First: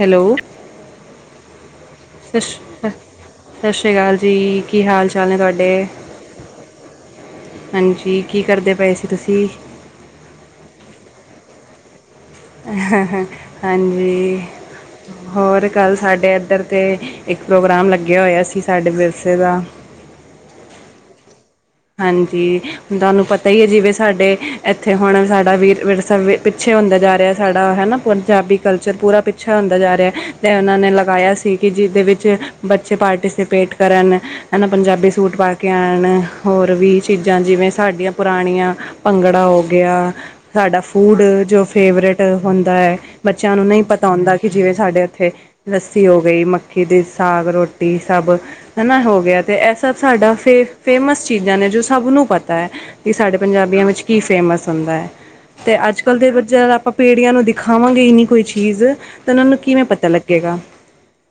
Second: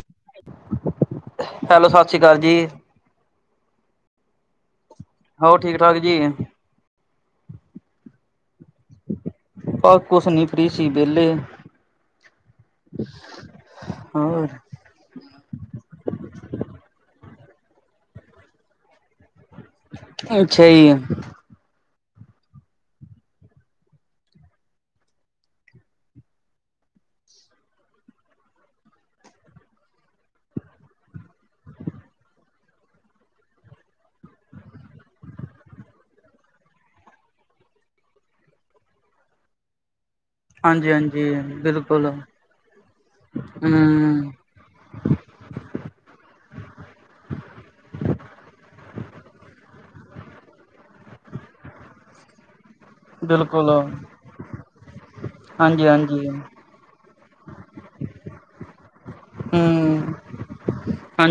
Hello, hello ਸਤਿ ਸ਼੍ਰੀ ਅਕਾਲ ਸਸ਼ ਜੀ ਕ ਸਸ ਸ਼੍ਰੀ ਕਾਲ ਜੀ, ਕੀ ਹਾਲ ਚਾਲ ਨੇ ਹੋਰ ਤੁਆਡੇ? ਠੀਕ ਠਾਕ ਜੀ ਹਾਂਜੀ, ਕੀ ਕਰਦੇ ਪਏ ਸੀ ਤੁਸੀਂ? ਬਸ ਕੁਛ ਨੀ, ਫ੍ਰੀ ਸੀ ਵੇਲੇ। ਹਾਂਜੀ। ਹੋਰ ਹੋਰ ਕੱਲ ਸਾਡੇ ਏਧਰ ਤੇ ਇੱਕ ਪ੍ਰੋਗਰਾਮ ਲੱਗੇਆ ਹੋਏਆ ਸੀ ਸਾਡੇ ਵਿਰਸੇ ਦਾ। ਅੱਛਾ ਜੀ। ਹਾਂਜੀ ਹੁਨ ਤੁਆਨੂੰ ਪਤਾ ਈ ਐ ਜਿਵੇਂ ਸਾਡੇ ਐਥੇ ਹੁਨ ਸਾਡਾ ਵੀਰ ਵਿਰਸਾ ਪਿੱਛੇ ਹੋਂਦਾ ਜਾ ਰਯਾ ਸਾਡਾ, ਹੈਨਾ ਪੰਜਾਬੀ ਕਲਚਰ ਪੂਰਾ ਪਿੱਛੇ ਹੋਂਦਾ ਜਾ ਰਯਾ। ਤੇ ਓਨਾਂ ਨੇ ਲਗਾਏਆ ਸੀ ਕਿ ਜਿਦੇ ਵਿੱਚ ਬੱਚੇ ਪਾਰਟੀਸਪੇਟ ਕਰਨ। ਹਨਾ, ਪੰਜਾਬੀ ਸੂਟ ਪਾ ਕੇ ਆਣ। ਹੋਰ ਵੀ ਚੀਜ਼ਾਂ ਜਿਵੇਂ ਸਾਡੀਆਂ ਪੁਰਾਣੀਆ ਭੰਗੜਾ ਹੋ ਗਯਾ। ਸਾਡਾ ਹਾਂਜੀ ਫੂਡ ਹਾਂਜੀ ਜੋ ਬਿਲਕੁਲ ਫੇਵਰੇਟ ਹੋਂਦਾ ਐ, ਬੱਚੇਆਂ ਨੂੰ ਨਈ ਪਤਾ ਹਮ ਹੋਂਦਾ। ਕਿ ਜਿਵੇਂ ਸਾਡੇ ਐਥੇ ਲੱਸੀ ਹੋ ਗੀ, ਮੱਕੀ ਦੀ ਸਾਗ ਰੋਟੀ ਸਭ। ਹਨਾ ਹੋ ਗਯਾ ਤੇ ਐ ਸਭ ਸਾਡਾ ਫੇ ਫੇਮਸ ਚੀਜ਼ਾਂ ਨੇ ਜੋ ਸਭ ਨੂੰ ਪਤਾ ਐ। ਕਿ ਸਾਡੇ ਬਿਲਕੁਲ ਪੰਜਾਬੀਆਂ ਵਿੱਚ ਕੀ ਫੇਮਸ ਹੋਂਦਾ ਐ। ਤੇ ਹਾਂਜੀ ਅੱਜ ਕੱਲ੍ ਹਾਂਜੀ ਦੇ ਬੱਚੇ ਜੱਦ ਆਪਾਂ ਪੀੜ੍ਹੀਆਂ ਨੂੰ ਦਿਖਾਵਾਂਗੇ ਈ ਨਈ ਕੋਈ ਚੀਜ਼ ਤੇ ਓਨਾਂ ਨੂੰ ਕਿਵੇਂ ਪਤਾ ਲੱਗੇਗਾ।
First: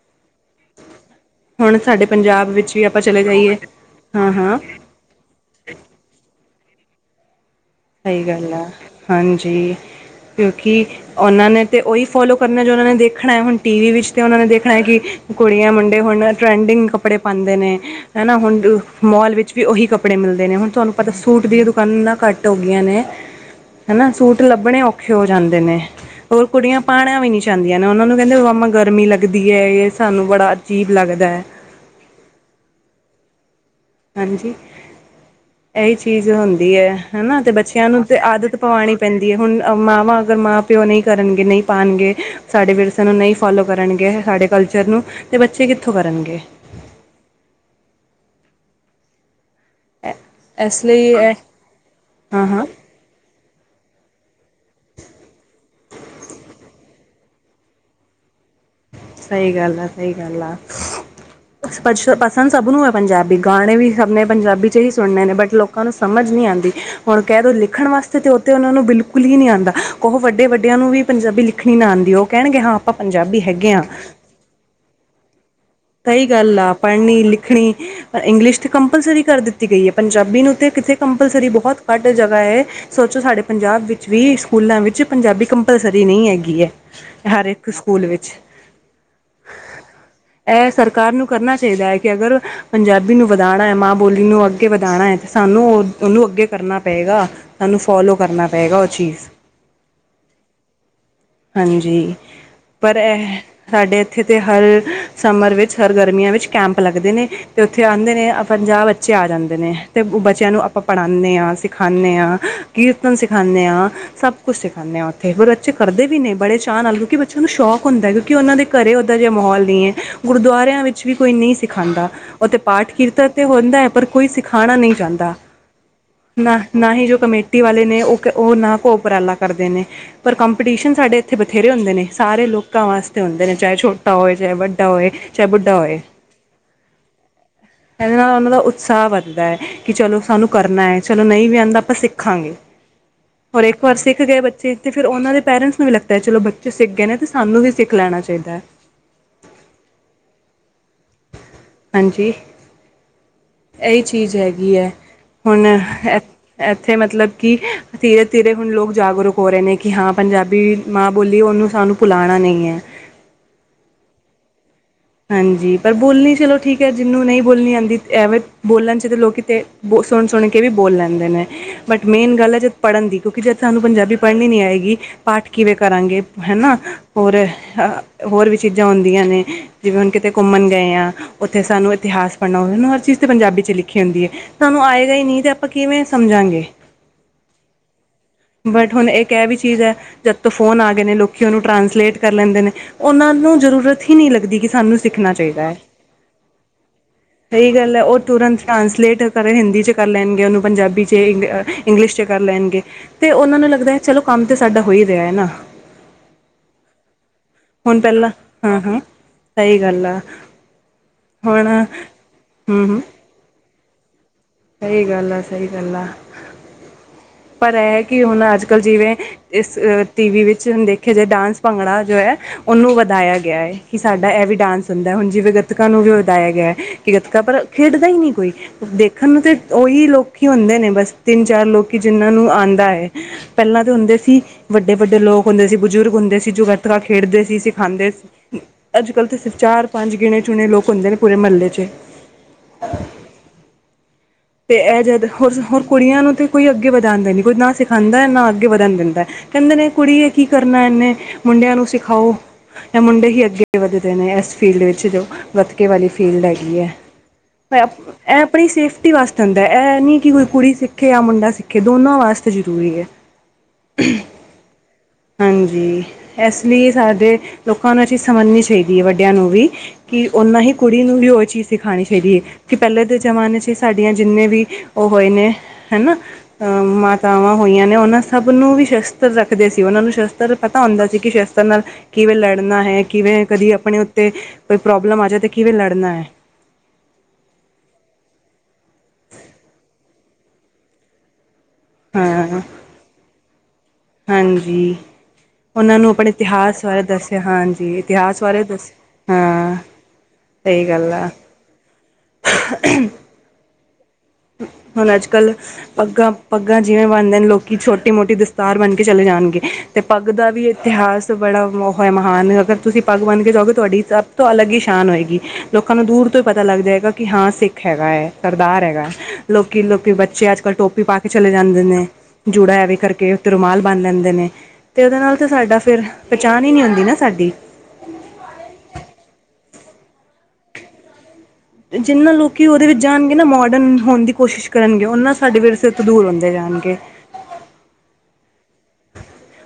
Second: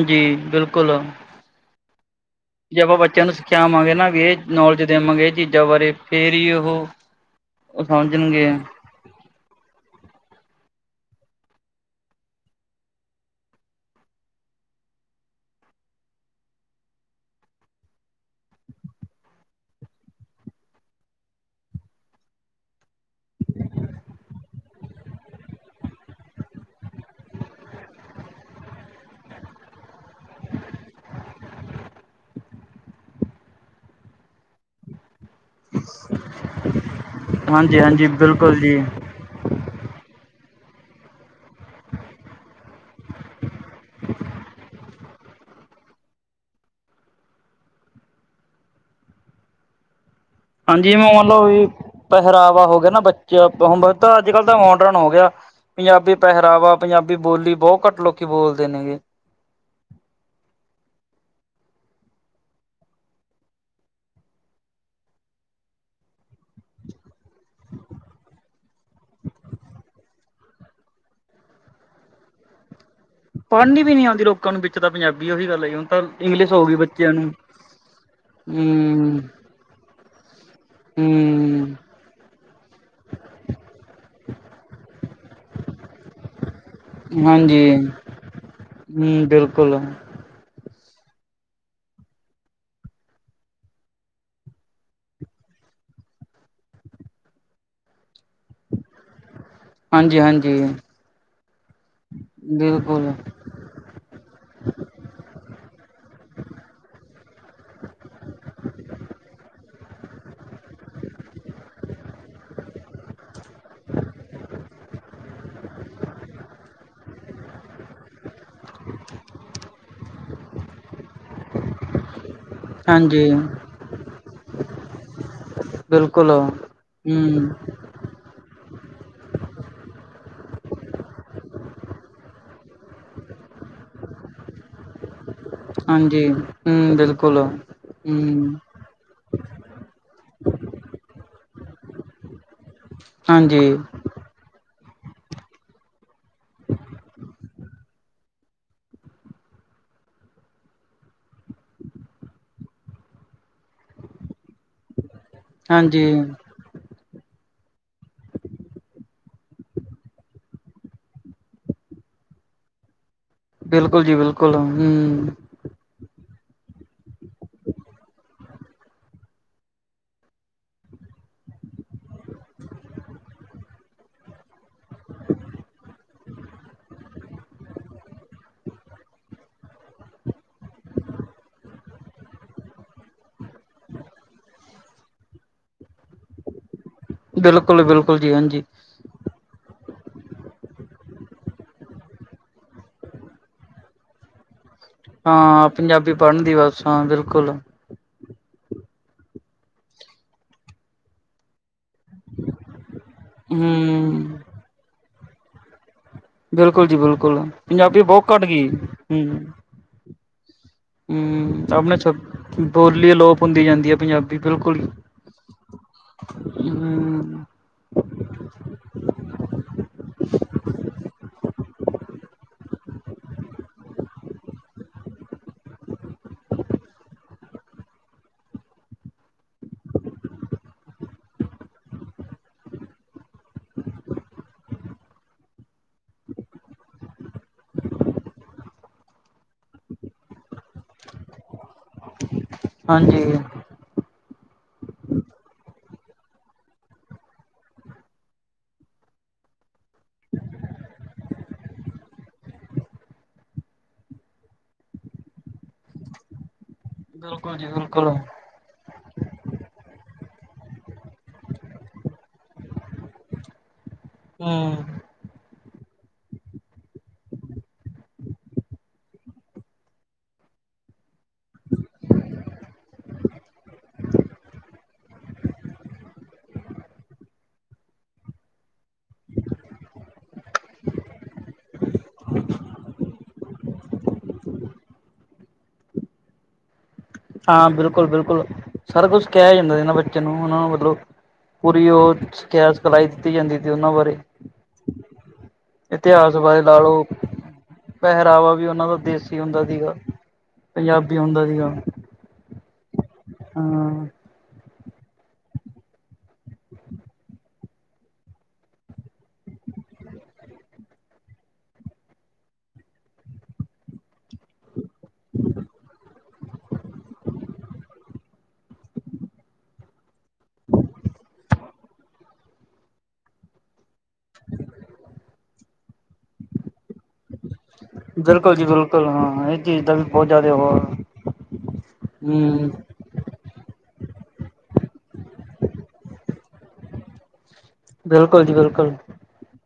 ਜੀ ਬਿਲਕੁਲ। ਹੁਣ ਸਾਡੇ ਪੰਜਾਬ ਵਿੱਚ ਜੇ ਵੀ ਆਪਾਂ ਚਲੇ ਬੱਚੇਆਂ ਨੂੰ ਜਾਈਏ ਸਿਖਾਵਾਂਗੇ ਨਾ ਹਾਂ ਵੀ ਹਾਂ ਨੌਲੇਜ ਦੇਵਾਂਗੇ ਏ ਚੀਜ਼ਾਂ ਬਾਰੇ ਫੇਰ ਹੀ ਓਹੋ ਸਈ ਗੱਲ ਆ, ਹਾਂਜੀ ਕਿਉਂਕਿ ਓਨਾਂ ਨੇ ਤੇ ਓਈ ਫੋਲੋ ਕਰਨਾ ਜੋ ਓਨਾਂ ਨੇ ਦੇਖਣਾ ਐ, ਹੁਨ ਟੀਵੀ ਵਿੱਚ ਤੇ ਓਨਾਂ ਨੇ ਦੇਖਣਾ ਐ ਕਿ ਕੁੜੀਆਂ ਮੁੰਡੇ ਹੁਨ ਟਰੈਂਡਿੰਗ ਕੱਪੜੇ ਪਾਂਦੇ ਨੇ। ਹੈਨਾ ਹੁਨ ਮੋਲ ਵਿੱਚ ਵੀ ਓਹੀ ਕੱਪੜੇ ਮਿਲਦੇ ਨੇ ਹੁਨ ਤੁਆਨੂੰ ਪਤਾ ਸੂਟ ਦੀਆਂ ਦੁਕਾਨਾਂ ਨਾ ਘੱਟ ਟ ਹੋ ਗੀਆਂ ਨੇ ਹੈਨਾ ਸੂਟ ਲੱਭਣੇ ਔਖੇ ਹੋ ਜਾਂਦੇ ਨੇ। ਹੋਰ ਕੁੜੀਆਂ ਪਾਣਾ ਵੀ ਣੀ ਚਾਂਦੀਆਂ ਨੇ ਓਨਾਂ ਨੂੰ ਕੈਂਦੇ ਮਮਾ ਗਰਮੀ ਲੱਗਦੀ ਐ ਏ ਸਾਨੂੰ ਬੜਾ ਅਜੀਬ ਲੱਗਦਾ ਐ। ਹਾਂਜੀ, ਐਹੀ ਚੀਜ਼ ਹੁੰਦੀ ਐ, ਹਨਾ ਤੇ ਹਾਂਜੀ ਬੱਚੇਆਂ ਨੂੰ ਹਾਂਜੀ ਤੇ ਆਦਤ ਬਿਲਕੁਲ ਜੀ ਪਵਾਣੀ ਪੈਂਦੀ ਏ ਹੁਨ ਮਾਵਾਂ ਅਗਰ ਮਾਂ ਪਿਓ ਨਈ ਕਰਨਗੇ, ਨਈ ਪਾਨਗੇ ਸਾਡੇ ਵਿਰਸੇ ਨੂੰ ਨਈ ਫੋਲੋ ਕਰਨਗੇ, ਸਾਡੇ ਕਲਚਰ ਨੂੰ ਤੇ ਬੱਚੇ ਕਿੱਥੋਂ ਕਰਨਗੇ। ਐ ਹਾਂਜੀ ਮੰਨ ਲਓ ਵੀ ਪਹਰਾਵਾ ਹਾਂ ਹੋ ਗਿਆ ਨਾ, ਬੱਚੇ ਪ ਤਾਂ ਅੱਜ ਕੱਲ੍ ਤਾਂ ਮੋਡਰਨ ਹੋ ਗਯਾ। ਪੰਜਾਬੀ ਪਹਰਾਵਾ, ਪੰਜਾਬੀ ਬੋਲੀ ਬੋਹਤ ਘੱਟ ਲੋਕੀ ਬੋਲਦੇ ਨੇਗੇ। ਸਈ ਗੱਲ ਐ, ਸਈ ਗੱਲ ਆ। ਪਸ ਪਸੰਦ ਸਭ ਨੂੰ ਹੈ ਪੰਜਾਬੀ ਗਾਣੇ ਵੀ ਸਭ ਨੇ ਪੰਜਾਬੀ ਚ ਹੀ ਸੁਨਨੇ ਨੇ ਬਟ ਲੋਕ ਕਾਂ ਨੂੰ ਸਮਝ ਨੀ ਆਂਦੀ। ਹੁਣ ਕੈ ਦੋ ਲਿਖਣ ਵਾਸਤੇ ਤੇ ਓ ਤੇ ਓਨਾਂ ਨੂੰ ਬਿਲਕੁਲ ਹੀ ਨੀ ਆਂਦਾ, ਓਹ ਵੱਡੇ ਵੱਡੇਆਂ ਨੂੰ ਵੀ ਪੰਜਾਬੀ ਲਿਖਣੀ ਨਾ ਆਂਦੀ, ਓ ਕੈਣਗੇ ਹਾਂ ਪੰਜਾਬੀ ਹੈਗੇ ਪੜ੍ਹਨੀ ਹਾਂ ਵੀ ਨੀ ਆਂਦੀ ਲੋਕਾਂ ਨੂੰ ਵਿੱਚ ਤਾਂ ਪੰਜਾਬੀ ਓਹੀ ਗੱਲ ਐ ਜੀ ਹੁਨ ਸਈ ਗੱਲ ਆ ਪੜ੍ਹਨੀ ਲਿਖਣੀ, ਇੰਗਲਿਸ਼ ਤੇ ਹੂੰ ਕੰਪਲਸਰੀ ਕਰ ਦਿੱਤੀ ਗਈ ਐ, ਪੰਜਾਬੀ ਨੂੰ ਤੇ ਕਿੱਥੇ ਕੰਪਲਸਰੀ ਹੂੰ ਬੋਹਤ ਘੱਟ ਜਗ੍ਹਾ ਐ ਸੋਚੋ ਸਾਡੇ ਪੰਜਾਬ ਵਿੱਚ ਵੀ, ਸਕੂਲਾਂ ਵਿੱਚ ਪੰਜਾਬੀ ਕੰਪਲਸਰੀ ਨਈ ਹੈਗੀ ਐ। ਹਰ ਹਾਂਜੀ ਏਕ ਸਕੂਲ ਵਿੱਚ ਹੂੰ, ਬਿਲਕੁਲ। ਐ ਸਰਕਾਰ ਨੂੰ ਕਰਨਾ ਚਾਈਦਾ ਐ ਕਿ ਅਗਰ ਪੰਜਾਬੀ ਨੂੰ ਵਧਾਣਾ ਐ, ਮਾਂ ਬੋਲੀ ਨੂੰ ਅੱਗੇ ਵਧਾਣਾ ਐ ਤੇ ਸਾਨੂੰ ਓ ਓਨੂੰ ਅੱਗੇ ਕਰਨਾ ਪਏਗਾ। ਉਹਨੂੰ ਫੋਲੋ ਕਰਨਾ ਪਏਗਾ ਉਹ ਚੀਜ਼ ਹਾਂਜੀ ਹਾਂਜੀ ਹਾਂਜੀ ਪਰ ਬਿਲਕੁਲ ਅਹ ਸਾਡੇ ਇੱਥੇ ਤੇ ਹਰ ਸਮਰ ਵਿੱਚ ਹਰ ਗਰਮੀਆਂ ਵਿੱਚ ਕੈਂਪ ਲੱਗਦੇ ਨੇ, ਤੇ ਇੱਥੇ ਆਂਦੇ ਨੇ ਪੰਜਾਹ ਬੱਚੇ ਆ ਜਾਂਦੇ ਨੇ। ਤੇ ਬੱਚਿਆਂ ਨੂੰ ਆਪਾਂ ਪੜ੍ਹਾਨੇ ਆ ਸਿੱਖਾਨੇ ਆ, ਕੀਰਤਨ ਸਿੱਖਾਨੇ ਆ। ਸਭ ਕੁਛ ਸਿਖਾਨੇ ਆ ਉੱਥੇ ਹੋਰ ਬੱਚੇ ਕਰਦੇ ਵੀ ਨੇ ਬੜੇ ਚਾਅ ਨਾਲ ਕਿਉਂਕਿ ਬ ਉਹਨੂੰ ਸ਼ੌਕ ਹੁੰਦਾ ਐ ਕਿਉਂਕਿ ਉਹਨਾਂ ਦੇ ਘਰੇ ਓਦਾ ਜਿਹਾ ਮਾਹੌਲ ਨੀ ਐ। ਗੁਰਦੁਆਰਿਆਂ ਵਿੱਚ ਵੀ ਕੋਈ ਨੀ ਸਿਖਾਦਾ। ਉਥੇ ਪਾਠ ਕੀਰਤਨ ਹਾਂਜੀ ਤੇ ਹੁੰਦਾ ਐ ਪਰ ਕੋਈ ਸਿਖਾਣਾ ਨੀ ਚਾਹਦਾ। ਬਿਲਕੁਲ। ਨਾ ਨਾਹੀ ਜੋ ਹੂੰ ਕਮੇਟੀ ਵਾਲੇ ਨੇ ਉਹ ਉਹ ਨਾ ਕੋ ਉਪਰਾਲਾ ਕਰਦੇ ਨੇ। ਪਰ ਕੰਪੀਟੀਸ਼ਨ ਸਾਡੇ ਇੱਥੇ ਬਥੇਰੇ ਹੁੰਦੇ ਨੇ ਸਾਰੇ ਲੋਕਾਂ ਵਾਸਤੇ ਹੁੰਦੇ ਨੇ ਚਾਹੇ ਛੋਟਾ ਹੋਵੇ ਚਾਹੇ ਵੱਡਾ ਤਾਂ ਓਏ ਹਾਂਜੀ ਹੂੰ ਬਿਲਕੁਲ ਹੂੰ, ਸਾਹ ਵੱਧਦਾ ਐ ਕਿ ਚਲੋ ਸਾਨੂੰ ਕਰਨਾ ਐ ਚਲੋ ਨਈ ਵੀ ਆਂਦਾ ਆਪਾਂ ਸਿੱਖਾਂਗੇ। ਔਰ ਹਾਂਜੀ ਇੱਕ ਵਾਰ ਸਿੱਖ ਗਏ ਬੱਚੇ ਤੇ ਫਿਰ ਉਹਨਾਂ ਦੇ ਪੇਰੈਂਟਸ ਨੂੰ ਵੀ ਲੱਗਤਾ ਏ ਚਲੋ ਬੱਚੇ ਸਿੱਖ ਗਏ ਨੇ ਤੇ ਸਾਨੂੰ ਵੀ ਸਿੱਖ ਲੈਣਾ ਚਾਈਦਾ ਐ। ਹਾਂਜੀ ਇਹੀ ਚੀਜ਼ ਹੈਗੀ ਐ ਹੁਣ ਹਾਂਜੀ ਐ ਇੱਥੇ ਮਤਲਬ ਕਿ ਧੀਰੇ ਧੀਰੇ ਹੁਣ ਲੋਕ ਜਾਗਰੂਕ ਹੋ ਰਹੇ ਨੇ ਕਿ ਹਾਂ ਪੰਜਾਬੀ ਮਾਂ ਬੋਲੀ ਉਹਨੂੰ ਸਾਨੂੰ ਭੁਲਾਣਾ ਨੀ ਐ। ਬਿਲਕੁਲ ਜੀ ਬਿਲਕੁਲ ਹੂੰ, ਹਾਂਜੀ ਪਰ ਬੋਲਣੀ ਚਲੋ ਠੀਕ ਐ ਜਿਹਨੂੰ ਨੀ ਬੋਲਣੀ ਆਦੀ ਐਵੇ ਬੋਲਣ ਚ ਤਾਂ ਲੋਕ ਕਿਤੇ ਬ ਸੁਣ ਸੁਣ ਕੇ ਵੀ ਬੋਲ ਲੈਂਦੇ ਨੇ, ਬਟ ਮੇਨ ਗੱਲ ਐ ਜਦ ਪੜ੍ਹਨ ਦੀ ਕਿਉਂਕਿ ਜਦ ਸਾਨੂੰ ਪੰਜਾਬੀ ਪੜ੍ਹਨੀ ਨੀ ਆਏਗੀ। ਪਾਠ ਕਿਵੇਂ ਕਰਾਂਗੇ ਹਨਾ, ਹੋਰ ਹ ਹੋਰ ਵੀ ਚੀਜ਼ਾਂ ਹੁੰਦੀਆਂ ਨੇ। ਜਿਵੇਂ ਹੁਣ ਕਿਤੇ ਘੁੰਮਣ ਗਏ ਆ ਉੱਥੇ ਸਾਨੂੰ ਇਤਿਹਾਸ ਪੜ੍ਹਨਾ ਉਹਨੂੰ ਹਰ ਚੀਜ਼ ਤਾਂ ਪੰਜਾਬੀ 'ਚ ਲਿਖੀ ਹੁੰਦੀ ਐ। ਸਾਨੂੰ ਆਏਗਾ ਈ ਨੀ ਤੇ ਆਪਾਂ ਕਿਵੇਂ ਸਮਝਾਂਗੇ। ਬਿਲਕੁਲ ਬਿਲਕੁਲ ਜੀ ਹਾਂਜੀ। ਬਟ ਹੁਣ ਇੱਕ ਇਹ ਵੀ ਚੀਜ਼ ਐ। ਜਦ ਤੋਂ ਫੋਨ ਆ ਗਏ ਨੇ ਲੋਕੀ ਉਹਨੂੰ ਟਰਾਂਸਲੇਟ ਕਰ ਲੈਂਦੇ ਨੇ ਉਹਨਾਂ ਨੂੰ ਜ਼ਰੂਰਤ ਹੀ ਨੀ ਲੱਗਦੀ ਕਿ ਸਾਨੂੰ ਸਿੱਖਣਾ ਚਾਹੀਦਾ ਹਾਂ ਹੈ ਪੰਜਾਬੀ ਪੜ੍ਹਨ ਦੀ ਬਸ ਹਾਂ ਬਿਲਕੁਲ ਸਹੀ ਗੱਲ ਐ ਉਹ ਤੁਰੰਤ ਟਰਾਂਸਲੇਟ ਕਰ ਹਿੰਦੀ ਚ ਕਰ ਲੈਣਗੇ ਉਹਨੂੰ ਪੰਜਾਬੀ [unintelligible] ਇੰਗਲਿਸ਼ ਚ ਕਰ ਲੈਣਗੇ ਤੇ ਉਹਨਾਂ ਨੂੰ ਹੂੰ ਲੱਗਦਾ ਚਲੋ ਕੰਮ ਤੇ ਸਾਡਾ ਹੋ ਈ ਰਿਆ ਐ ਨਾ ਬਿਲਕੁਲ ਜੀ ਬਿਲਕੁਲ ਪੰਜਾਬੀ ਬਹੁਤ ਘੱਟ ਗੀ। ਸਈ ਗੱਲ ਐ। ਹੂੰ ਆਪਣੇ ਸ ਹੂੰ ਬੋਲੀ ਅਲੋਪ ਹੁੰਦੀ ਜਾਂਦੀ ਐ ਪੰਜਾਬੀ ਬਿਲਕੁਲ ਹੂੰ ਸਹੀ ਗੱਲ ਆ ਸਹੀ ਗੱਲ ਆ ਪਰ ਇਹ ਕਿ ਹੁਣ ਅੱਜ ਕੱਲ੍ਹ ਜਿਵੇਂ ਇਸ ਅ ਟੀਵੀ ਵਿੱਚ ਹੁਣ ਦੇਖਿਆ ਜਾਏ ਡਾਂਸ ਭੰਗੜਾ ਜੋ ਹੈ। ਉਹਨੂੰ ਵਧਾਇਆ ਗਿਆ ਐ ਕਿ ਸਾਡਾ ਇਹ ਵੀ ਡਾਂਸ ਹੁੰਦਾ ਐ ਹੁਣ ਜਿਵੇਂ ਗਤਕਾਂ ਨੂੰ ਵੀ ਵਧਾਇਆ ਗਿਆ ਐ। ਕਿ ਗਤਕਾ ਪਰ ਖੇਡਦਾ ਈ ਨੀ ਕੋਈ ਦੇਖ ਸਾਨੂੰ ਤੇ ਉਹੀ ਲੋਕੀ ਹੁੰਦੇ ਨੇ ਬਸ ਤਿੰਨ ਚਾਰ ਲੋਕੀ ਜਿਹਨਾਂ ਆਂਦਾ ਐ। ਪਹਿਲਾਂ ਤਾਂ ਹੁੰਦੇ ਸੀ, ਵੱਡੇ ਵੱਡੇ ਲੋਕ ਹੁੰਦੇ ਸੀ ਬਜ਼ੁਰਗ ਹੁੰਦੇ ਸੀ ਜੋ ਗਤਕਾ ਖੇਡਦੇ ਸੀ ਸਿਖਾਦੇ ਸੀ। ਅੱਜ ਕੱਲ ਤਾਂ ਸਿਰਫ ਚਾਰ ਪੰਜ ਗਿਣੇ ਚੁਣੇ ਲੋਕ ਹੁੰਦੇ ਨੇ ਪੂਰੇ ਮਹੱਲੇ 'ਚ ਹਾਂਜੀ, ਤੇ ਇਹ ਜਦ ਹੋਰ ਹੋਰ ਕੁੜੀਆਂ ਨੂੰ ਤੇ ਕੋਈ ਅੱਗੇ ਵਧਾਂਦੇ ਨੀ ਕੋਈ ਨਾ ਸਿਖਾਦਾ ਐ ਨਾ ਅੱਗੇ ਵਧਣ ਦਿੰਦਾ। ਕਹਿੰਦੇ ਨੇ ਕੁੜੀਏ ਕੀ ਕਰਨਾ ਇਹਨੇ, ਮੁੰਡਿਆਂ ਨੂੰ ਸਿਖਾਓ। ਐ ਮੁੰਡੇ ਹੀ ਅੱਗੇ ਵੱਧਦੇ ਨੇ ਏਸ ਫੀਲਡ ਵਿੱਚ ਜੋ ਗਤਕੇ ਵਾਲੀ ਫੀਲਡ ਹੈਗੀ ਐ। ਬਿਲਕੁਲ ਜੀ ਮੈਪ ਬਿਲਕੁਲ ਹੂੰ ਐਪ ਅਪਣੀ ਸੇਫਟੀ ਵਾਸਤੇ ਹੁੰਦਾਐ। ਐ ਨੀ ਕਿ ਕੋਈ ਕੁੜੀ ਸਿੱਖੇ ਯਾ ਮੁੰਡਾ ਸਿੱਖੇ ਦੋਨਾਂ ਵਾਸਤੇ ਜਰੂਰੀ ਐ। [unintelligible] ਹੂੰ। ਹਾਂਜੀ, ਐਸ ਲੀ ਸਾਡੇ ਲੋਕਾਂ ਨੂੰ ਐ ਚੀਜ਼ ਸਮਝਣੀ ਚਾਈਦੀ ਏ ਵੱਡੇਆਂ ਨੂੰ ਵੀ। ਕਿ ਓਨਾਂ ਹੀ ਕੁੜੀ ਨੂੰ ਵੀ ਓ ਚੀਜ਼ ਸਿਖਾਣੀ ਚਾਈਦੀ ਏ ਕਿ ਪੈਲੇ ਦੇ ਜ਼ਮਾਨੇ ਚ ਸਾਡੀਆਂ ਜਿੰਨੇ ਵੀ ਓ ਹੋਏ ਨੇ ਹੈਨਾ। ਅ ਮਾਤਾਵਾਂ ਹੋਈਆਂ ਨੇ ਓਨਾਂ ਸਭ ਨੂੰ ਵੀ ਸ਼ਸਤਰ ਰੱਖਦੇ ਸੀ। ਓਨਾਂ ਨੂੰ ਸ਼ਸਤਰ ਪਤਾ ਹੁੰਦਾ ਸੀ ਕਿ ਸ਼ਸਤਰ ਨਾਲ ਕਿਵੇਂ ਲੜਨਾ ਹੈ ਕਿਵੇਂ, ਕਦੀ ਅਪਣੇ ਉੱਤੇ ਕੋਈ ਪ੍ਰੋਬਲਮ ਆ ਜੇ ਤੇ ਕਿਵੇਂ ਲੜਨਾ ਐ। ਹਾਂ ਬਿਲਕੁਲ ਬਿਲਕੁਲ। ਸਾਰਾ ਕੁੱਛ ਕੈਆ ਜਾਂਦਾ ਏਨਾਂ ਬੱਚਗਆਂ ਨੂੰ ਓਨਾਂ ਨੂੰ ਮਤਲਬ ਪੂਰੀ ਓ ਹਾਂ ਸਕੈ ਸਿਖਲਾਈ ਦਿੱਤੀ ਜਾਂਦੀ ਸੀ ਓਨਾਂ ਬਾਰੇ ਹਾਂਜੀ ਉਹਨਾਂ ਨੂੰ ਆਪਣੇ ਇਤਿਹਾਸ ਬਾਰੇ ਲਾ ਲਓ। ਦੱਸਿਆ ਹਾਂਜੀ ਇਤਿਹਾਸ ਪਹਰਾਵਾ ਬਾਰੇ ਵੀ ਓਨਾਂ ਦੱਸਿਆ ਦਾ ਦੇਸੀ ਹੁੰਦਾ ਹਾਂ ਸੀਗਾ। ਸਹੀ ਗੱਲ ਪੰਜਾਬੀ ਆ ਹੁੰਦਾ ਸੀਗਾ। [unintelligible] ਹਾਂ ਹੁਨ ਅੱਜ-ਕੱਲ ਪੱਗਾਂ ਪੱਗਾਂ ਜਿਵੇਂ ਬਨਦੇ ਨੇ ਲੋਕੀ ਛੋਟੀ ਮੋਟੀ ਦਸਤਾਰ ਬਣ ਕੇ ਚਲੇ ਜਾਣਗੇ। ਤੇ ਪੱਗ ਦਾ ਵੀ ਇਤਿਹਾਸ ਬੜਾ ਮਹ ਮਹਾਨ ਐ। ਅਗਰ ਤੁਸੀ ਪੱਗ ਬਨ ਕੇ ਜਾਓਗੇ ਤੁਆਡੀ ਤੋ ਅਲੱਗ ਈ ਸ਼ਾਨ ਹੋਏਗੀ। ਲੋਕਾਂ ਨੂੰ ਦੂਰ ਤੋਂ ਈ ਪਤਾ ਲੱਗ ਜਾਏਗਾ ਕਿ ਹਾਂ ਸਿੱਖ ਹੈਗਾ ਐ, ਸਰਦਾਰ ਹੈਗਾ। ਲੋਕੀਂ ਲੋਕੀ ਬੱਚੇ ਅੱਜ ਕੱਲ ਟੋਪੀ ਪਾ ਕੇ ਚਲੇ ਜਾਂਦੇ ਨੇ ਜੂੜਾ ਐਵੇਂ ਕਰਕੇ। ਰੁਮਾਲ ਬੰਨ ਲੈਂਦੇ ਨੇ। ਤੇ ਏਦੇ ਨਾਲ ਤੇ ਸਾਡਾ ਫੇਰ ਪੇਚਾਨ ਈ ਨੀ ਹੁੰਦੀ ਨਾ ਸਾਡੀ। ਬਿਲਕੁਲ ਜੀ ਬਿਲਕੁਲ। ਹਾਂ ਹਾਂ ਇਸ ਚੀਜ ਦਾ ਵੀ ਬੋਤ ਜਾਦੇ ਹਵਾ ਹੂੰ। ਜਾਨਗੇ ਨਾ ਮੌਡਰਨ ਹੋਨ ਦੀ ਕੋਸ਼ਿਸ਼ ਕਰਨਗੇ ਉਹਨਾਂ ਸਾਡੇ ਵਿਰਸੇ ਤੋਂ ਦੂਰ ਹੁੰਦੇ ਜਾਣਗੇ। ਬਿਲਕੁਲ ਜੀ ਬਿਲਕੁਲ।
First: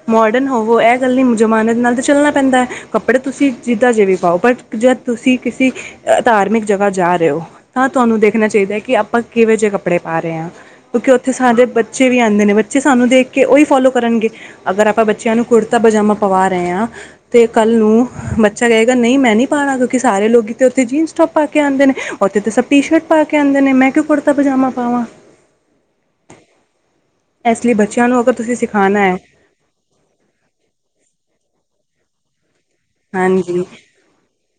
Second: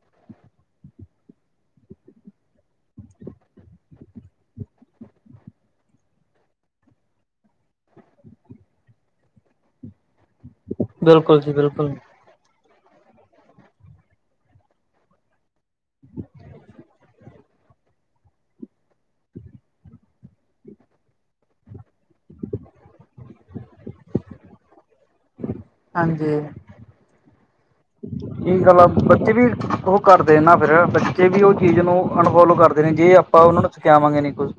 ਮੌਡਰਨ ਹੋਵੋ, ਐ ਗੱਲ ਨੀ ਜਮਾਨੇ ਨਾਲ ਤੇ ਚੱਲਨਾ ਪੈਂਦਾ ਐ। ਕੱਪੜੇ ਤੁਸੀ ਜਿਦਾਂ ਜਿਵੇਂ ਪਾਓ ਬਟ ਜਾ ਤੁਸੀ ਕਿਸੀ ਅ ਧਾਰਮਿਕ ਜਗਾ ਜਾ ਰੇ ਓ ਤਾਂ ਤੁਆਨੂੰ ਦੇਖਨਾ ਚਾਈਦਾ ਐ ਕਿ ਆਪਾਂ ਕਿਵੇਂ ਜੇ ਕੱਪੜੇ ਪਾ ਰੇ ਆਂ। ਕਿਉਂਕਿ ਓਥੇ ਬਿਲਕੁਲ ਜੀ ਸਾਡੇ ਬਿਲਕੁਲ ਬੱਚੇ ਵੀ ਆਂਦੇ ਨੇ ਬੱਚੇ ਸਾਨੂੰ ਦੇਖ ਕੇ ਓਈ ਫੌਲੋ ਕਰਨਗੇ। ਅਗਰ ਆਪਾਂ ਬੱਚੇਆਂ ਨੂੰ ਕੁੜਤਾ ਪਜਾਮਾ ਪਵਾ ਰੇ ਆਂ। ਤੇ ਕੱਲ ਨੂੰ ਬੱਚਾ ਕਏਗਾ ਨਈ ਮੈਂ ਨੀ ਪਾਣਾ ਕਿਉਂਕਿ ਸਾਰੇ ਲੋਗੀ ਤੇ ਓਥੇ ਜੀਨਸ ਟੋਪ ਪਾ ਕੇ ਆਂਦੇ ਨੇ ਓਥੇ ਤੇ ਸਭ ਟੀ ਸ਼ਰਟ ਪਾ ਕੇ ਆਂਦੇ ਨੇ ਮੈਂ ਕਓਂ ਕੁੜਤਾ ਪਜ਼ਾਮਾ ਪਾਵਾਂ। ਹਾਂਜੀ। ਐਸ ਲੇ ਬ ਏਈ ਗੱਲ ਆ। ਬੱਚੇ ਵੀ ਓਹ ਕਰਦੇ ਨਾ ਫੇਰ ਬੱਚੇ ਵੀ ਓ ਚੀਜ ਨੂੰ ਅਨਫੌਲੋ ਕਰ ਜੇ ਆਪਾਂ ਓਨਾਂ ਹਾਂਜੀ ਦਾ ਸਿਖਿਆਵਾਂਗੇ ਨੀ ਕੁੱਝ।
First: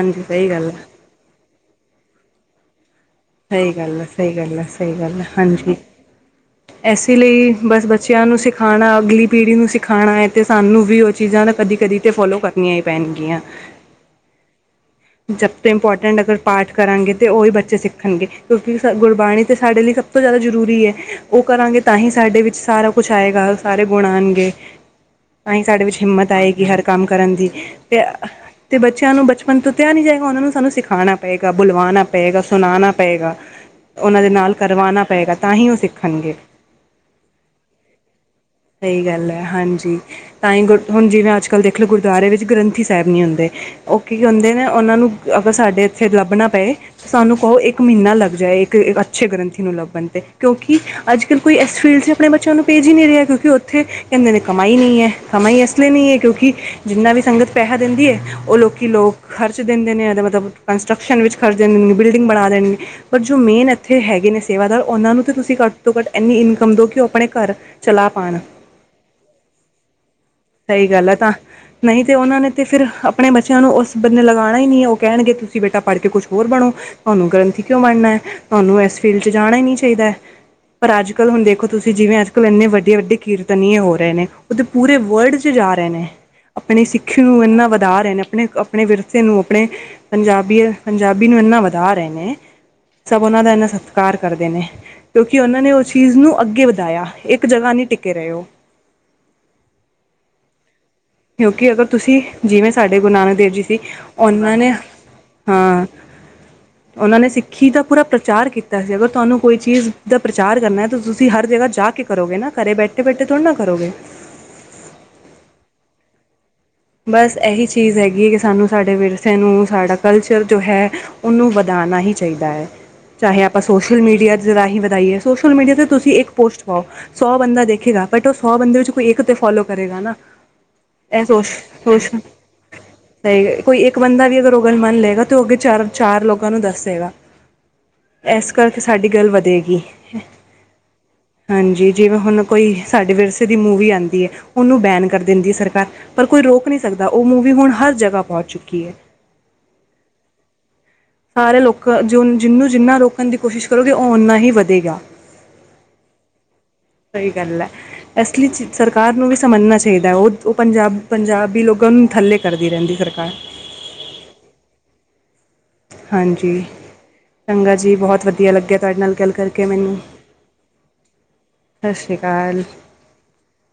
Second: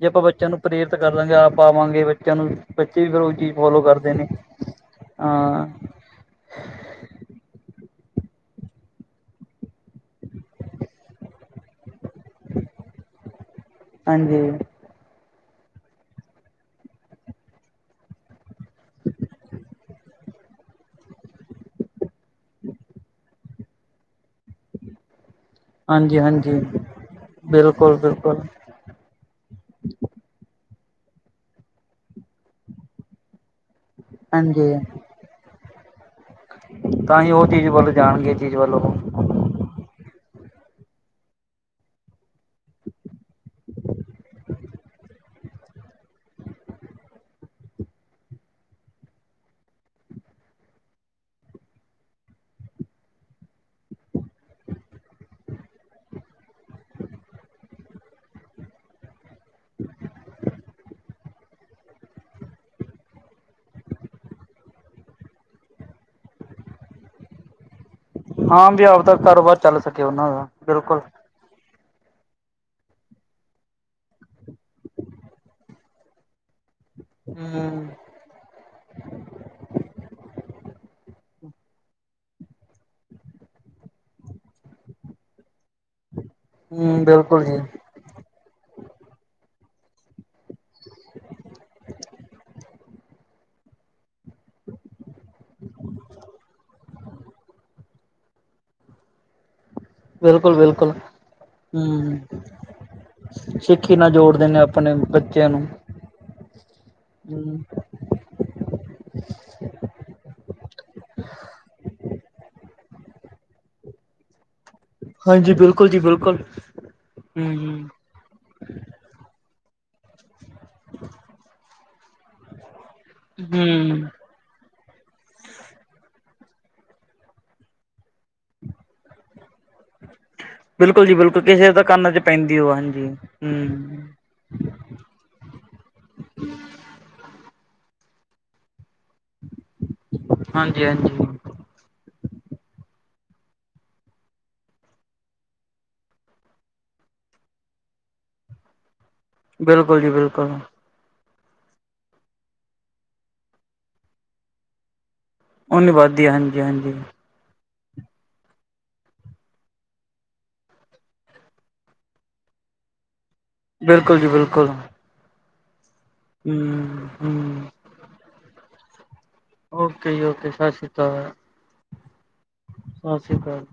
ਜੇ ਆਪਾਂ ਸਹੀ ਬੱਚੇਆਂ ਨੂੰ ਗੱਲ ਹੈ ਪ੍ਰੇਰਤ ਕਰਾਂਗੇ। ਆਪ ਪਾਵਾਂਗੇ ਬਚੇਆਂ ਨੂੰ ਵੀ, ਬੱਚੇ ਵੀ ਫੇਰ ਓਈ ਸਈ ਗੱਲ ਐ, ਸਈ ਗੱਲ ਐ, ਸਈ ਗੱਲ ਐ, ਹਾਂ ਹਾਂਜੀ। ਐਸੇ ਲਈ ਬਸ ਬੱਚੇਆਂ ਨੂੰ ਸਿਖਾਣਾ, ਅਗਲੀ ਪੀੜ੍ਹੀ ਨੂੰ ਸਿਖਾਣਾ ਐ ਤੇ ਸਾਨੂੰ ਵੀ ਓ ਚੀਜ਼ਾਂ ਨਾ ਕਦੀ ਕਦੀ ਤੇ ਫੌਲੋ ਕਰਨੀਆਂ ਈ ਪੈਨਗੀਆਂ। ਹਾਂਜੀ। ਜਬ ਤੇ ਇਮਪੌਟੈਟ ਅਗਰ ਪਾਠ ਕਰਾਂਗੇ ਤੇ ਓਈ ਬੱਚੇ ਸਿੱਖਣਗੇ ਕਿਉਂਕਿ ਗੁਰਬਾਣੀ ਤੇ ਸਾਡੇ ਲਈ ਸਭ ਤੋਂ ਜਾਦਾ ਜਰੂਰੀ ਐ। ਓ ਕਰਾਂਗੇ ਤਾਂ ਹੀ ਸਾਡੇ ਵਿੱਚ ਸਾਰਾ ਕੁੱਛ ਆਏਗਾ ਸਾਰੇ ਗੁਣ ਆਣਗੇ। ਤਾਂਈ ਸਾਡੇ ਵਿੱਚ ਹਾਂਜੀ ਹਿੰਮਤ ਹਾਂਜੀ ਆਏਗੀ ਹਰ ਕੰਮ ਕਰਨ ਦੀ ਬਿਲਕੁਲ ਤੇ ਆ ਬਿਲਕੁਲ ਤੇ ਬੱਚੇਆਂ ਨੂੰ ਬਚਪਨ ਤੋ [unintelligible] ਨੀ ਜਾਏਗਾ ਓਨਾਂ ਨੂੰ ਸਾਨੂੰ ਸਿਖਾਨਾ ਪਏਗਾ, ਬੁਲਵਾਨਾ ਪਏਗਾ, ਸੁਨਾਨਾ ਪਏਗਾ। ਓਨਾਂ ਦੇ ਨਾਲ ਹਾਂਜੀ ਕਰਵਾਨਾ ਪਏਗਾ ਤਾਂਹੀ ਓ ਸਿੱਖਨਗੇ। ਤਾਂਹੀ ਓ ਚੀਜ਼ ਵੱਲ ਜਾਨਗੇ। ਸਈ ਗੱਲ ਐ ਹਾਂਜੀ ਤਾਂਈ ਗੁਰ ਜਿਵੇਂ ਹੁਨ ਅੱਜ-ਕੱਲ ਗੁਰਦੁਆਰੇ ਵਿੱਚ ਗ੍ਰੰਥੀ ਸੈਬ ਨੀ ਹੁੰਦੇ। ਓ ਕੀ ਕੈਂਦੇ ਨੇ ਓਨਾਂ ਨੂੰ ਅਗਰ ਸਾਡੇ ਏਥੇ ਲੱਬਨਾ ਪਏ ਸਾਨੂੰ ਕਓ ਇੱਕ ਮ੍ਹੀਨਾ ਲੱਗ ਜਾਏ ਇੱਕ ਕ ਅੱਛੇ ਗ੍ਰੰਥੀ ਨੂੰ ਲੱਬਨ ਤੇ ਕਿਓਂਕਿ ਅੱਜ-ਕੱਲ ਕੋਈ ਐਸ ਫ਼ੀਲਡ ਚ ਆਪਨੇ ਬੱਚੇਆਂ ਨੂੰ ਭੇਜ ਈ ਨੀ ਰਿਆ ਕੋਈ। ਤੇ ਓਥੇ ਕੈਂਦੇ ਨੇ ਕਮਾਈ ਨਈ ਐ ਕਮਾਈ ਏਸ ਲਈ ਨਈਂ ਐ ਕਿਓਂਕਿ ਜਿੰਨਾ ਵੀ ਸੰਗਤ ਪੈਸਾ ਦਿੰਦੀ ਏ ਓ ਲੋਕੀ ਲੋਕ ਖਰਚ ਦਿੰਦੇ ਨੇ ਏਦਾ ਮਤਲਬ ਕੰਸਟਰਕਸ਼ਨ ਵਿੱਚ ਖਰਚ ਦਿੰਦੇ ਨੇ ਬਿਲਡਿੰਗ ਬਨਾ ਦੇਨੇ ਨੇ। ਪਰ ਜੋ ਮੇਨ ਐਥੇ ਹੈਗੇ ਨੇ ਸੇਵਾਦਾਰ ਓਨਾਂ ਨੂੰ ਤੇ ਤੁਸੀਂ ਘੱਟ ਤੋਂ ਘੱਟ ਐਨੀ ਇਨਕਮ ਦਓ ਕੇ ਓ ਆਪਨੇ ਘਰ ਚਲਾ ਪ ਹਾਂ ਵੀ ਆਵਦਾ ਕਾਰੋਬਾਰ ਚੱਲ ਸਕੇ ਓਨਾਂ ਦਾ, ਬਿਲਕੁਲ। ਤਾਂ ਨਈ ਤੇ ਓਨਾਂ ਨੇ ਤੇ ਫਿਰ ਆਪਨੇ ਬੱਚਿਆਂ ਨੂੰ ਉਸ ਬੰਨੇ ਲਗਾਨਾ ਈ ਨੀ ਐ ਓ ਕੈਨਗੇ ਤੁਸੀਂ ਬੇਟਾ ਪੜ ਕੇ ਕੁਛ ਹੋਰ ਬਨੋ। ਤਆਨੂੰ ਗ੍ਰੰਥੀ ਕਿਓਂ ਹੂੰ। ਬਨਨਾ। ਤੁਆਨੂੰ ਐਸ ਫੀਲਡ ਚ ਜਾਨਾ ਈ ਨਈ ਚਾਈਦਾ, ਪਰ ਅੱਜ-ਕੱਲ ਹੁਨ ਦੇਖੋ ਤੁਸੀਂ ਜਿਵੇਂ ਅੱਜ-ਕੱਲ ਐਨੇ ਵੱ ਵੱਡੇ-ਵੱਡੇ ਕੀਰਤਨੀਏ ਹੋ ਰਏ ਨੇ ਓ ਤਾਂ ਪੂਰੇ ਵਲਡ ਚ ਜਾ ਰਏ ਨੇ, ਆਪਨੀ ਹੂੰ ਸਿੱਖੀ ਨੂੰ ਬਿਲਕੁਲ ਜੀ ਏਨਾਂ ਵਦੀ ਵਦਾ ਰਏ ਨੇ ਆਪਨੇ-ਆਪਨੇ ਵਿਰਸੇ ਨੂੰ ਆਪਨੇ ਪੰਜਾਬੀ-ਪੰਜਾਬੀ ਨੂੰ ਏਨਾ ਵਦਾ ਰਏ ਨੇ, ਸਬ ਓਨਾਂ ਦਾ ਏਨਾ ਸਤਿ ਕਾਰ ਕਰਦੇ ਨੇ, ਕਿਓਂਕਿ ਓਨਾਂ ਨੇ ਓਸ ਚੀਜ਼ ਨੂੰ ਅੱਗੇ ਵਦਾਇਆ ਇੱਕ ਜਗਾ ਨੀ ਟਿੱਕੇ ਰਏ ਓ। ਬਿਲਕੁਲ-ਬਿਲਕੁਲ, ਕਿਉਂਕਿ ਅਗਰ ਹੂੰ-ਹੂੰ ਤੁਸੀਂ ਜਿਵੇਂ ਸਾਡੇ ਗੁਰੂ ਨਾਨਕ ਦੇਵ ਜੀ ਸੀ ਸਿੱਖੀ ਨਾਲ ਜੋੜ ਦੇ ਉਹਨਾਂ ਨੇ ਆਪਨੇ ਬੱਚੇਆਂ ਨੂੰ ਓਨਾਂ ਨੇ ਹੂੰ। ਸਿੱਖੀ ਦਾ ਪੂਰਾ ਪਰਚਾਰ ਕੀ ਤਾ ਅਗਰ ਤੁਆਨੂੰ ਕੋਈ ਚੀਜ਼ ਦਾ ਪਰਚਾਰ ਕਰਨਾ ਤਾਂ ਤੁਸੀਂ ਹਰ ਜਗਾ ਜਾ ਕੇ ਕਰੋਗੇ ਨਾ ਘਰੇ ਬੈਠੇ-ਬੈਠੇ ਥੋੜਾ ਨਾ ਕਰੋਗੇ। ਹਾਂਜੀ ਬਿਲਕੁਲ ਜੀ ਬਿਲਕੁਲ। ਬਸ ਹੂੰ ਐਹੀ ਹੂੰ। ਚੀਜ਼ ਹੈਗੀ ਕੇ ਸਾਨੂੰ ਸਾਡੇ ਵਿਰਸੇ ਨੂੰ ਸਾਡਾ ਕਲਚਰ ਜੋ ਹੈ ਓਨੂੰ ਵਧਾ ਨਾ ਹੀ ਚਾਹੀਦਾ ਐ, ਚਾਹੇ ਆਪਾਂ ਸੋਸ਼ਲ ਹੂੰ ਮੀਡੀਆ ਦੇ ਰਾਹੀਂ ਵਦਾਈਏ ਸੋਸ਼ਲ ਮੀਡੀਆ ਤੇ ਤੁਸੀਂ ਇੱਕ ਪੋਸਟ ਪਾਓ ਸੌ ਬੰਦਾ ਦੇਖੇਗਾ ਬਟ ਓ ਸੌ ਬੰਦੇ ਵਿੱਚੋਂ ਕੋਈ ਇੱਕ ਤੇ ਫੋਲੋ ਕਰੇਗਾ ਨਾ ਬਿਲਕੁਲ ਜੀ ਐ ਬਿਲਕੁਲ ਸੋਚ। ਕਿਸੇ ਤਾਂ ਸੋਸ਼, ਕੰਨ ਚ ਪੈਂਦੀ ਉਹ ਹਾਂਜੀ ਸਈ ਕੋਈ ਇੱਕ ਹੂੰ ਬੰਦਾ ਵੀ ਅਗਰ ਓ ਗੱਲ ਮੰਨ ਲਏਗਾ ਤੇ ਓ ਅੱਗੇ ਚਾਰ-ਚਾਰ ਲੋਕਾਂ ਨੂੰ ਦੱਸੇਗਾ। ਐਸ ਕਰਕੇ ਸਾਡੀ ਗੱਲ ਵਦੇਗੀ। ਹਾਂਜੀ-ਹਾਂਜੀ। ਹਾਂਜੀ ਜਿਵੇਂ ਹੁਨ ਕੋਈ ਸਾਡੇ ਵਿਰਸੇ ਦੀ ਮੂਵੀ ਆਂਦੀ ਐ, ਓਨੂੰ ਬੈਨ ਕਰ ਦਿੰਦੀ ਐ ਸਰਕਾਰ। ਪਰ ਕੋਈ ਰੋਕ ਨੀ ਸਕਦਾ ਓ ਮੂਵੀ ਹੁਨ ਹਰ ਜਗਾ ਪੌਂਚ ਚੁੱਕੀ ਐ। ਬਿਲਕੁਲ ਜੀ ਬਿਲਕੁਲ। ਸਾਰੇ ਲੋਕ ਜੋ ਜਿਨੂੰ ਜਿੰਨਾ ਰੋਕਨ ਦੀ ਕੋਸ਼ਿਸ਼ ਕਰੋਗੇ ਓ ਓਨਾ ਹੀ ਵਦੇਗਾ। ਹੁਨ ਨੀਂ ਵੱਦਦੀ ਹਾਂਜੀ-ਹਾਂਜੀ ਸਈ ਗੱਲ ਐ। ਏਸ ਲਈ ਸਰਕਾਰ ਨੂੰ ਵੀ ਸਮਜਨਾ ਚਾਈਦਾ ਓ-ਓ ਪੰਜਾ ਪੰਜਾਬੀ ਲੋਕਾਂ ਨੂੰ ਥੱਲੇ ਕਰਦੀ ਰੈਂਦੀ ਐ ਸਰਕਾਰ। ਬਿਲਕੁਲ ਜੀ ਬਿਲਕੁਲ। ਹਾਂਜੀ, ਹੂੰ-ਹੂੰ ਚੰਗਾ ਜੀ ਬਹੋਤ ਵਦੀਆ ਲੱਗੇਆ ਤੁਆਡੇ ਨਾਲ ਗੱਲ ਕਰ ਓਕੇ ਜੀ ਓਕੇ ਸਸ ਰੀ ਕਾਲ। ਸਸਰੀ ਕਾਲ। ਸਸਰੀ ਕਾਲ।